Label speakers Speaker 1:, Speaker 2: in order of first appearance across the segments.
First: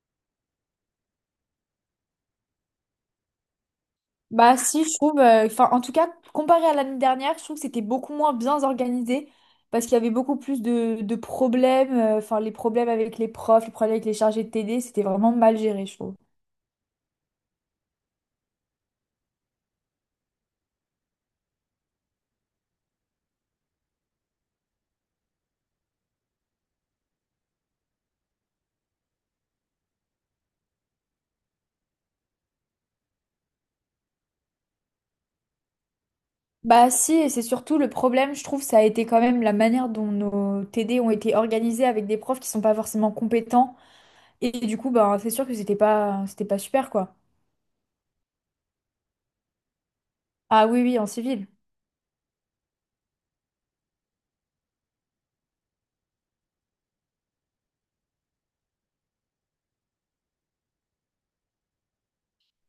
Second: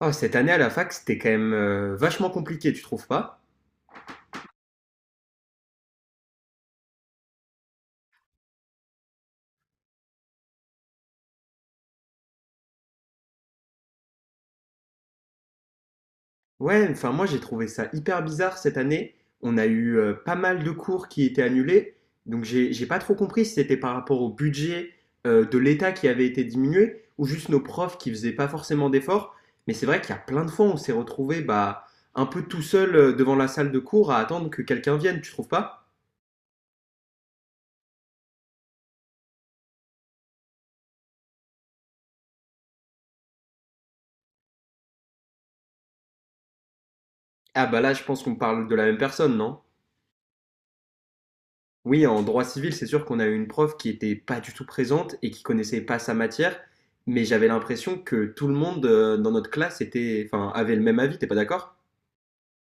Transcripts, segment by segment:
Speaker 1: Oh, cette année à la fac, c'était quand même vachement compliqué, tu trouves pas?
Speaker 2: Bah si, je trouve, enfin en tout cas, comparé à l'année dernière, je trouve que c'était beaucoup moins bien organisé parce qu'il y avait beaucoup plus de problèmes, enfin les problèmes avec les profs, les problèmes avec les chargés de TD, c'était vraiment mal géré, je trouve.
Speaker 1: Ouais, enfin moi j'ai trouvé ça hyper bizarre cette année. On a eu pas mal de cours qui étaient annulés, donc j'ai pas trop compris si c'était par rapport au budget de l'État qui avait été diminué ou juste nos profs qui faisaient pas forcément d'efforts. Mais c'est vrai qu'il y a plein de fois où on s'est retrouvé bah un peu tout seul devant la salle de cours à attendre que quelqu'un vienne, tu trouves pas?
Speaker 2: Bah si, et c'est surtout le problème, je trouve, ça a été quand même la manière dont nos TD ont été organisés avec des profs qui sont pas forcément compétents et du coup, bah c'est sûr que c'était pas super quoi.
Speaker 1: Ah bah là, je pense qu'on parle de la même personne, non?
Speaker 2: Ah oui, oui, en civil.
Speaker 1: Oui, en droit civil, c'est sûr qu'on a eu une prof qui était pas du tout présente et qui connaissait pas sa matière, mais j'avais l'impression que tout le monde dans notre classe était, enfin, avait le même avis, t'es pas d'accord?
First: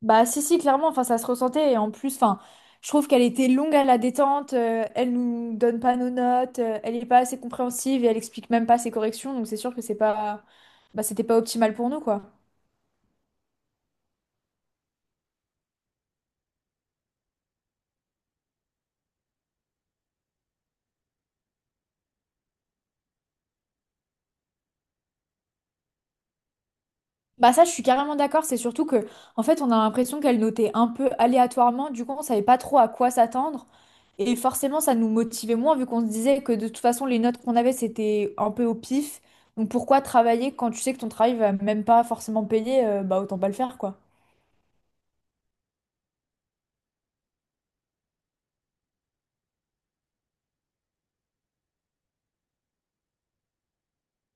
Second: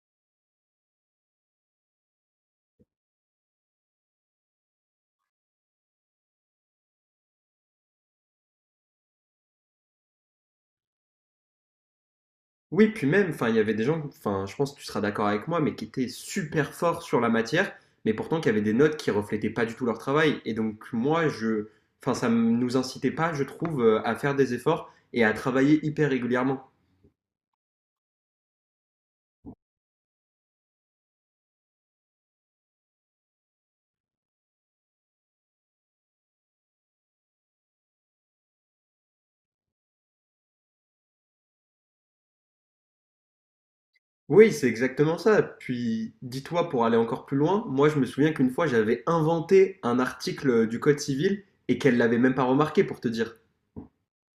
Speaker 2: Bah si si clairement enfin ça se ressentait et en plus enfin je trouve qu'elle était longue à la détente, elle nous donne pas nos notes, elle est pas assez compréhensive et elle explique même pas ses corrections donc c'est sûr que c'est pas, bah c'était pas optimal pour nous quoi.
Speaker 1: Oui, puis même, enfin, il y avait des gens, enfin, je pense que tu seras d'accord avec moi, mais qui étaient super forts sur la matière, mais pourtant qui avaient des notes qui reflétaient pas du tout leur travail. Et donc moi, je, enfin, nous incitait pas, je trouve, à faire des efforts et à travailler hyper régulièrement.
Speaker 2: Bah ça je suis carrément d'accord, c'est surtout que en fait on a l'impression qu'elle notait un peu aléatoirement du coup on savait pas trop à quoi s'attendre et forcément ça nous motivait moins vu qu'on se disait que de toute façon les notes qu'on avait c'était un peu au pif, donc pourquoi travailler quand tu sais que ton travail va même pas forcément payer, bah autant pas le faire quoi.
Speaker 1: Oui, c'est exactement ça. Puis, dis-toi, pour aller encore plus loin, moi je me souviens qu'une fois j'avais inventé un article du Code civil et qu'elle l'avait même pas remarqué pour te dire.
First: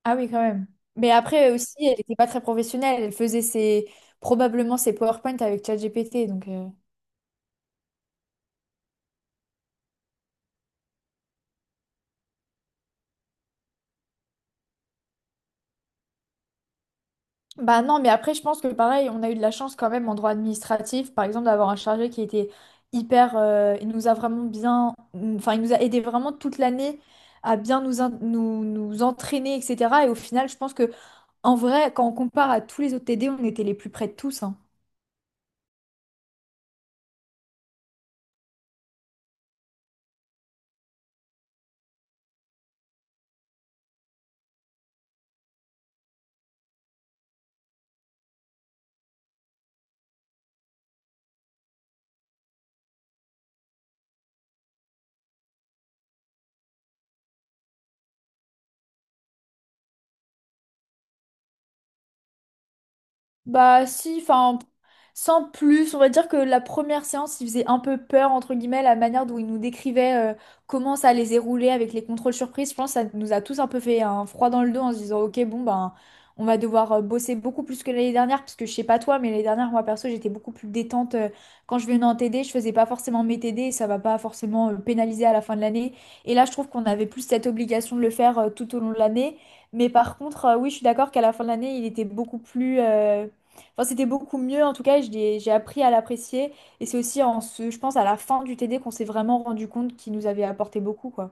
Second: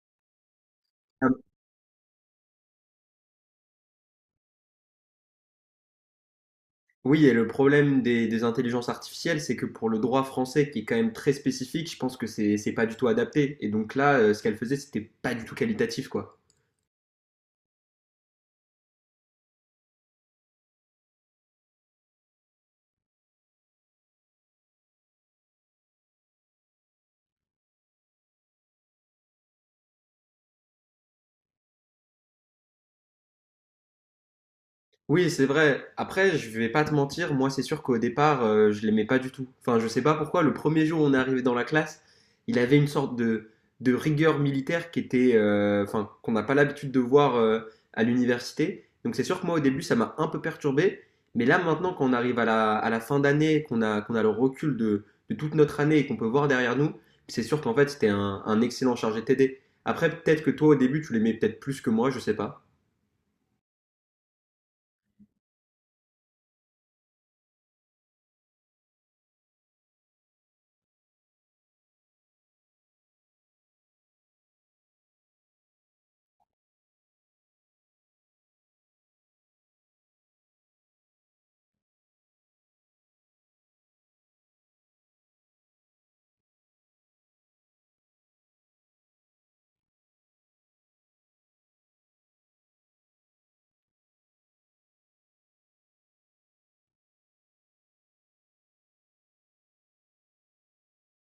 Speaker 2: Ah oui, quand même. Mais
Speaker 1: Ah.
Speaker 2: après aussi, elle n'était pas très professionnelle. Elle faisait ses, probablement ses PowerPoint avec ChatGPT. Donc.
Speaker 1: Oui, et le problème des intelligences artificielles, c'est que pour le droit français, qui est quand même très spécifique, je pense que c'est pas du tout adapté. Et donc là, ce qu'elle faisait, c'était pas du tout qualitatif, quoi.
Speaker 2: Bah non, mais après, je pense que pareil, on a eu de la chance quand même en droit administratif, par exemple, d'avoir un chargé qui était hyper. Il nous a vraiment bien. Enfin, il nous a aidé vraiment toute l'année à bien nous, nous, nous entraîner, etc. Et au final, je pense que en vrai, quand on compare à tous les autres T D on était les plus près de tous, hein.
Speaker 1: Oui, c'est vrai. Après, je vais pas te mentir, moi c'est sûr qu'au départ, je l'aimais pas du tout. Enfin, je sais pas pourquoi, le premier jour où on est arrivé dans la classe, il avait une sorte de rigueur militaire qui était, enfin, qu'on n'a pas l'habitude de voir à l'université. Donc c'est sûr que moi au début, ça m'a un peu perturbé. Mais là maintenant, quand on arrive à la fin d'année, qu'on a, qu'on a le recul de toute notre année et qu'on peut voir derrière nous, c'est sûr qu'en fait, c'était un excellent chargé TD. Après, peut-être que toi, au début, tu l'aimais peut-être plus que moi, je sais pas.
Speaker 2: Bah si, enfin, sans plus, on va dire que la première séance, il faisait un peu peur, entre guillemets, la manière dont il nous décrivait, comment ça allait se dérouler avec les contrôles surprises. Je pense que ça nous a tous un peu fait un froid dans le dos en se disant, ok, bon, ben, on va devoir, bosser beaucoup plus que l'année dernière, parce que je sais pas toi, mais l'année dernière, moi, perso, j'étais beaucoup plus détente. Euh, quand je venais en TD, je faisais pas forcément mes TD, et ça va pas forcément, pénaliser à la fin de l'année. Et là, je trouve qu'on avait plus cette obligation de le faire, tout au long de l'année. Mais par contre, oui, je suis d'accord qu'à la fin de l'année, il était beaucoup plus... Enfin, c'était beaucoup mieux. En tout cas, j'ai appris à l'apprécier. Et c'est aussi en ce, je pense, à la fin du TD qu'on s'est vraiment rendu compte qu'il nous avait apporté beaucoup, quoi.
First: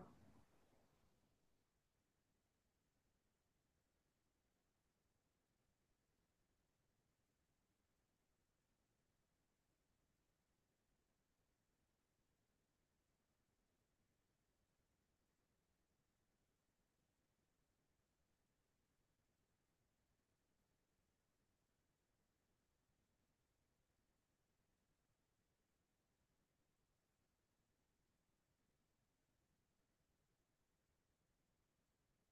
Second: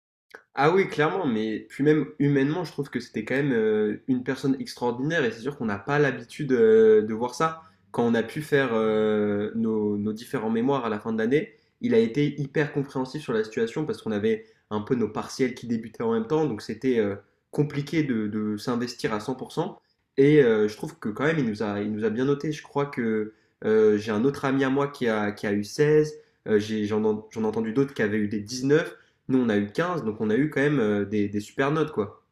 Speaker 1: Ah oui, clairement, mais puis même humainement, je trouve que c'était quand même une personne extraordinaire et c'est sûr qu'on n'a pas l'habitude de voir ça. Quand on a pu faire nos, nos différents mémoires à la fin de l'année, il a été hyper compréhensif sur la situation parce qu'on avait un peu nos partiels qui débutaient en même temps, donc c'était compliqué de s'investir à 100%. Et je trouve que quand même, il nous a bien noté. Je crois que j'ai un autre ami à moi qui a eu 16. J'en ai entendu d'autres qui avaient eu des 19. Nous, on a eu 15, donc on a eu quand même des super notes, quoi.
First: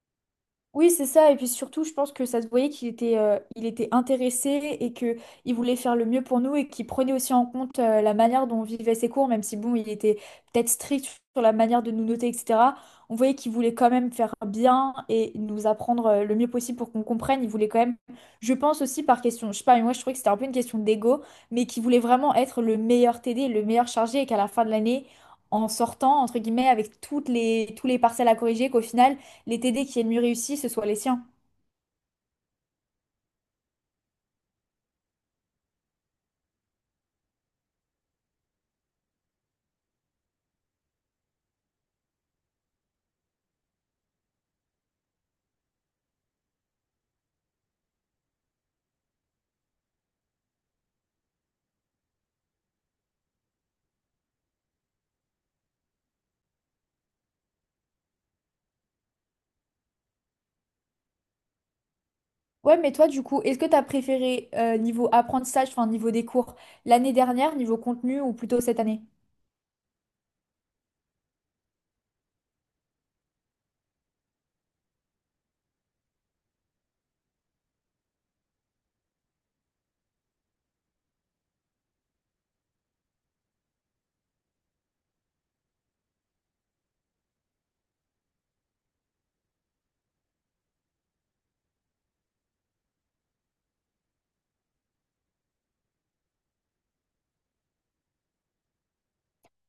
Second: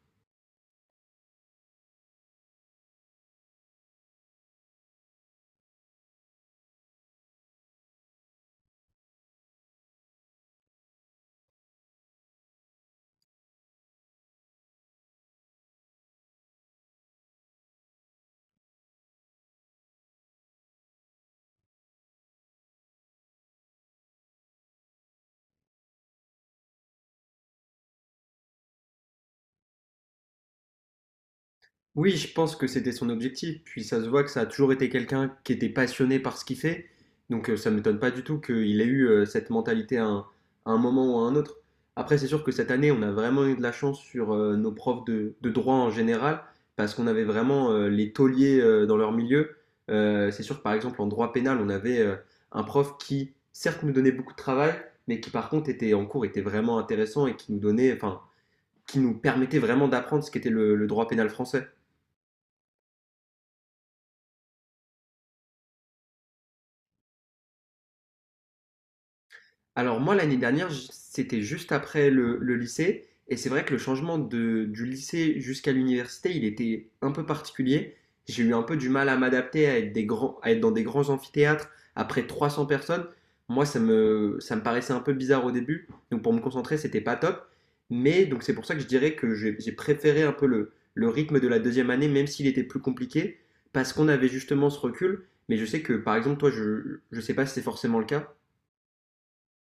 Speaker 2: Oui, c'est ça. Et puis surtout, je pense que ça se voyait qu'il était, il était intéressé et que il voulait faire le mieux pour nous et qu'il prenait aussi en compte, la manière dont on vivait ses cours, même si bon, il était peut-être strict sur la manière de nous noter, etc. On voyait qu'il voulait quand même faire bien et nous apprendre, le mieux possible pour qu'on comprenne. Il voulait quand même, je pense aussi par question, je sais pas, mais moi je trouvais que c'était un peu une question d'ego, mais qu'il voulait vraiment être le meilleur TD, le meilleur chargé et qu'à la fin de l'année, en sortant, entre guillemets, avec toutes les, tous les parcelles à corriger, qu'au final, les TD qui aient le mieux réussi, ce soit les siens.
Speaker 1: Oui, je pense que c'était son objectif, puis ça se voit que ça a toujours été quelqu'un qui était passionné par ce qu'il fait, donc ça ne m'étonne pas du tout qu'il ait eu cette mentalité à un moment ou à un autre. Après, c'est sûr que cette année, on a vraiment eu de la chance sur nos profs de droit en général, parce qu'on avait vraiment les tauliers dans leur milieu. C'est sûr que par exemple, en droit pénal, on avait un prof qui, certes, nous donnait beaucoup de travail, mais qui par contre était en cours était vraiment intéressant et qui nous donnait, enfin, qui nous permettait vraiment d'apprendre ce qu'était le droit pénal français.
Speaker 2: Ouais, mais toi, du coup, est-ce que tu as préféré, niveau apprentissage, enfin niveau des cours, l'année dernière, niveau contenu ou plutôt cette année?
Speaker 1: Alors moi, l'année dernière, c'était juste après le lycée, et c'est vrai que du lycée jusqu'à l'université, il était un peu particulier. J'ai eu un peu du mal à m'adapter à être des grands, à être dans des grands amphithéâtres après 300 personnes. Moi, ça me paraissait un peu bizarre au début, donc pour me concentrer, c'était pas top. Mais donc c'est pour ça que je dirais que j'ai préféré un peu le rythme de la deuxième année, même s'il était plus compliqué, parce qu'on avait justement ce recul. Mais je sais que, par exemple, toi, je sais pas si c'est forcément le cas.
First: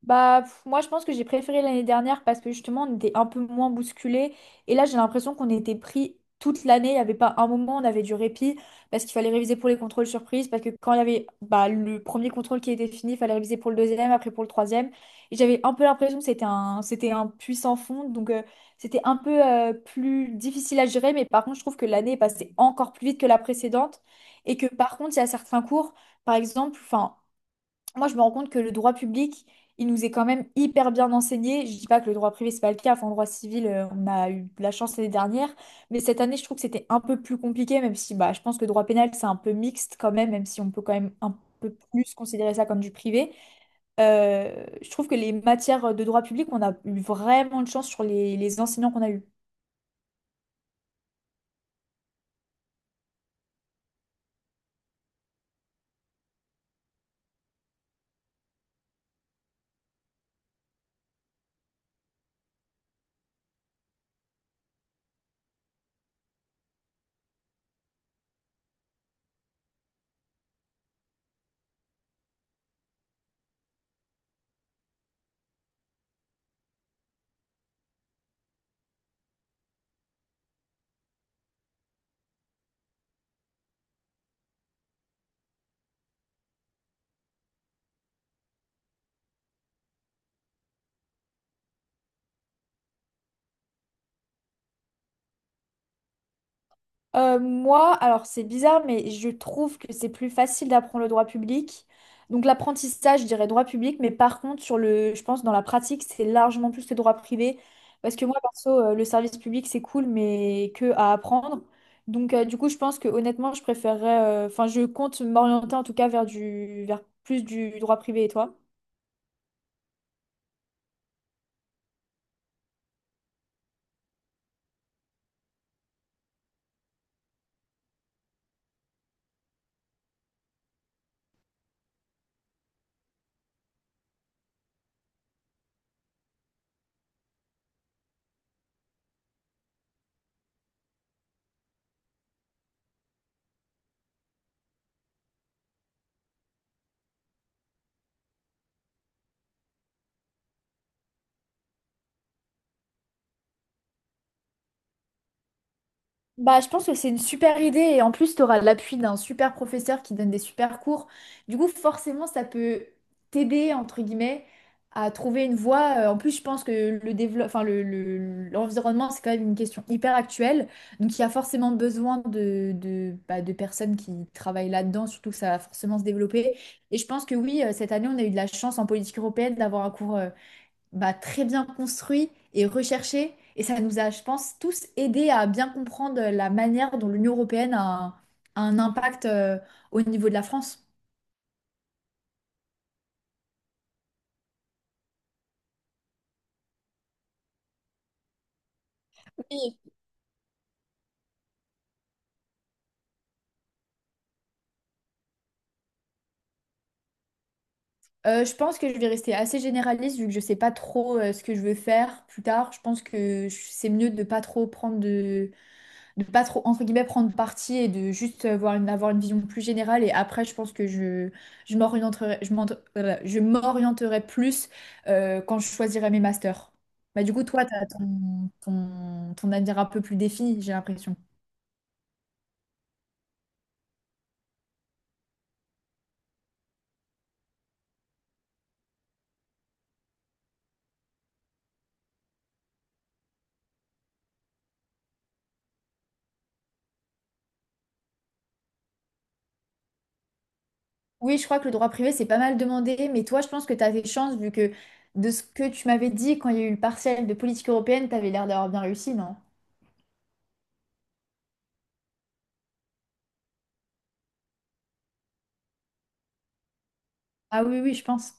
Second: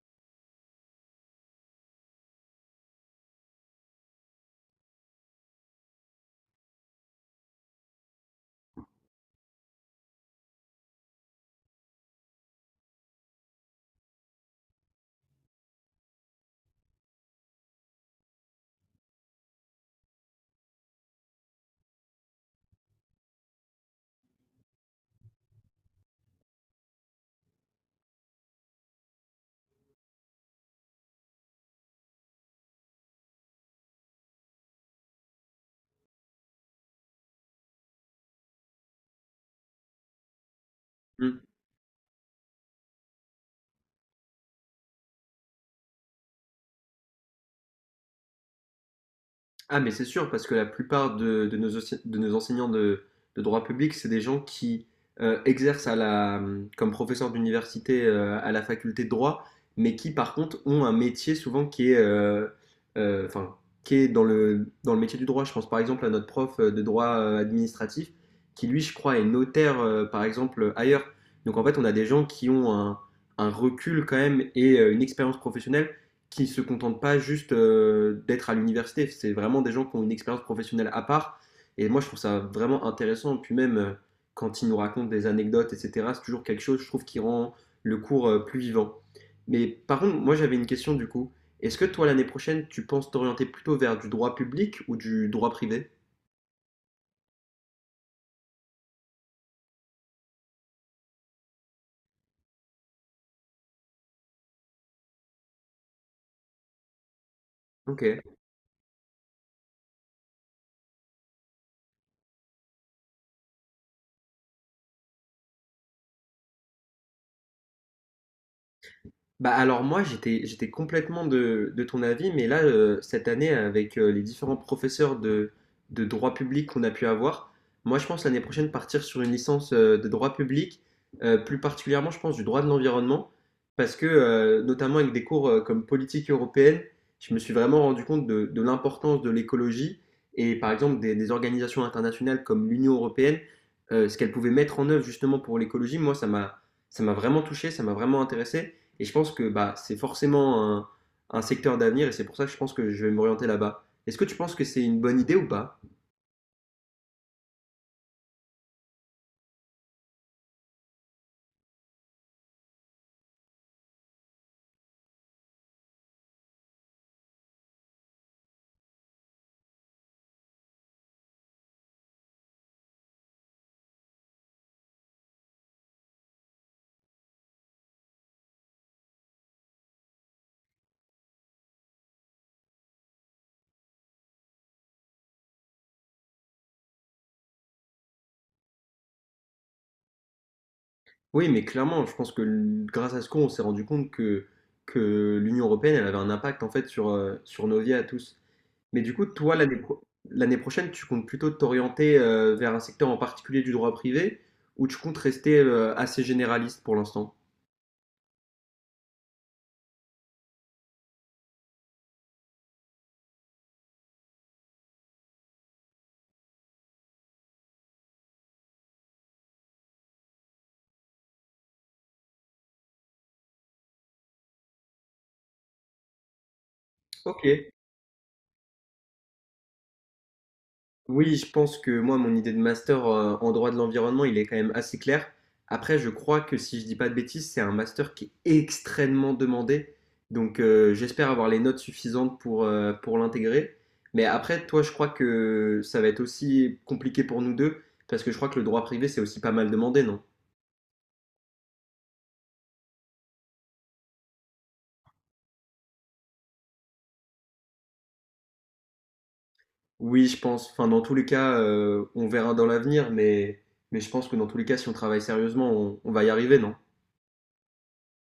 Speaker 2: Bah, pff, moi, je pense que j'ai préféré l'année dernière parce que justement, on était un peu moins bousculés. Et là, j'ai l'impression qu'on était pris toute l'année. Il n'y avait pas un moment où on avait du répit parce qu'il fallait réviser pour les contrôles surprises. Parce que quand il y avait bah, le premier contrôle qui était fini, il fallait réviser pour le deuxième, après pour le troisième. Et j'avais un peu l'impression que c'était un puits sans fond. Donc, c'était un peu, plus difficile à gérer. Mais par contre, je trouve que l'année est passée encore plus vite que la précédente. Et que par contre, il y a certains cours, par exemple, enfin moi, je me rends compte que le droit public, il nous est quand même hyper bien enseigné. Je dis pas que le droit privé, c'est pas le cas. Enfin, le droit civil, on a eu de la chance l'année dernière. Mais cette année, je trouve que c'était un peu plus compliqué, même si bah, je pense que le droit pénal, c'est un peu mixte quand même, même si on peut quand même un peu plus considérer ça comme du privé. Je trouve que les matières de droit public, on a eu vraiment de chance sur les enseignants qu'on a eu.
Speaker 1: Ah, mais c'est sûr, parce que la plupart de, ense- de nos enseignants de droit public, c'est des gens qui exercent à la, comme professeur d'université à la faculté de droit, mais qui par contre ont un métier souvent qui est, enfin, qui est dans le métier du droit. Je pense par exemple à notre prof de droit administratif, qui lui, je crois, est notaire par exemple ailleurs. Donc en fait, on a des gens qui ont un recul quand même et une expérience professionnelle qui se contentent pas juste d'être à l'université. C'est vraiment des gens qui ont une expérience professionnelle à part. Et moi, je trouve ça vraiment intéressant. Puis même, quand ils nous racontent des anecdotes, etc., c'est toujours quelque chose, je trouve, qui rend le cours plus vivant. Mais par contre, moi, j'avais une question du coup. Est-ce que toi, l'année prochaine, tu penses t'orienter plutôt vers du droit public ou du droit privé?
Speaker 2: Moi, alors c'est bizarre, mais je trouve que c'est plus facile d'apprendre le droit public. Donc l'apprentissage, je dirais droit public, mais par contre, sur le, je pense dans la pratique, c'est largement plus le droit privé.
Speaker 1: Ok.
Speaker 2: Parce que moi, perso, le service public, c'est cool, mais que à apprendre. Donc du coup, je pense que honnêtement, je préférerais, enfin, je compte m'orienter en tout cas vers du, vers plus du droit privé, et toi?
Speaker 1: Bah alors moi j'étais complètement de ton avis, mais là cette année avec les différents professeurs de droit public qu'on a pu avoir, moi je pense l'année prochaine partir sur une licence de droit public, plus particulièrement je pense du droit de l'environnement, parce que notamment avec des cours comme politique européenne, je me suis vraiment rendu compte de l'importance de l'écologie et par exemple des organisations internationales comme l'Union européenne, ce qu'elles pouvaient mettre en œuvre justement pour l'écologie, moi ça m'a vraiment touché, ça m'a vraiment intéressé. Et je pense que bah, c'est forcément un secteur d'avenir et c'est pour ça que je pense que je vais m'orienter là-bas. Est-ce que tu penses que c'est une bonne idée ou pas?
Speaker 2: Bah, je pense que c'est une super idée et en plus, tu auras l'appui d'un super professeur qui donne des super cours. Du coup, forcément, ça peut t'aider, entre guillemets, à trouver une voie. En plus, je pense que enfin, l'environnement, c'est quand même une question hyper actuelle. Donc, il y a forcément besoin bah, de personnes qui travaillent là-dedans, surtout que ça va forcément se développer. Et je pense que oui, cette année, on a eu de la chance en politique européenne d'avoir un cours. Bah, très bien construit et recherché. Et ça nous a, je pense, tous aidés à bien comprendre la manière dont l'Union européenne a un impact, au niveau de la France.
Speaker 1: Oui, mais clairement, je pense que grâce à ce qu'on on s'est rendu compte que l'Union européenne elle avait un impact en fait sur, sur nos vies à tous. Mais du coup, toi,
Speaker 2: Oui.
Speaker 1: l'année prochaine, tu comptes plutôt t'orienter vers un secteur en particulier du droit privé ou tu comptes rester assez généraliste pour l'instant?
Speaker 2: Je pense que je vais rester assez généraliste vu que je sais pas trop, ce que je veux faire plus tard. Je pense que c'est mieux de pas trop prendre de pas trop, entre guillemets, prendre parti et de juste avoir une vision plus générale. Et après, je pense que je m'orienterai, je m'orienterai plus, quand je choisirai mes masters. Bah, du coup,
Speaker 1: Ok.
Speaker 2: toi, tu as ton avenir un peu plus défini, j'ai l'impression.
Speaker 1: Oui, je pense que moi, mon idée de master en droit de l'environnement, il est quand même assez clair. Après, je crois que si je dis pas de bêtises, c'est un master qui est extrêmement demandé. Donc, j'espère avoir les notes suffisantes pour l'intégrer. Mais après, toi, je crois que ça va être aussi compliqué pour nous deux, parce que je crois que le droit privé, c'est aussi pas mal demandé, non?
Speaker 2: Oui, je crois que le droit privé, c'est pas mal demandé, mais toi, je pense que tu as des chances, vu que de ce que tu m'avais dit quand il y a eu le partiel de politique européenne, tu avais l'air d'avoir bien réussi, non?
Speaker 1: Oui, je pense. Enfin, dans tous les cas, on verra dans l'avenir, mais je pense que dans tous les cas, si on travaille sérieusement, on va y arriver, non?
Speaker 2: Ah oui, oui, je pense.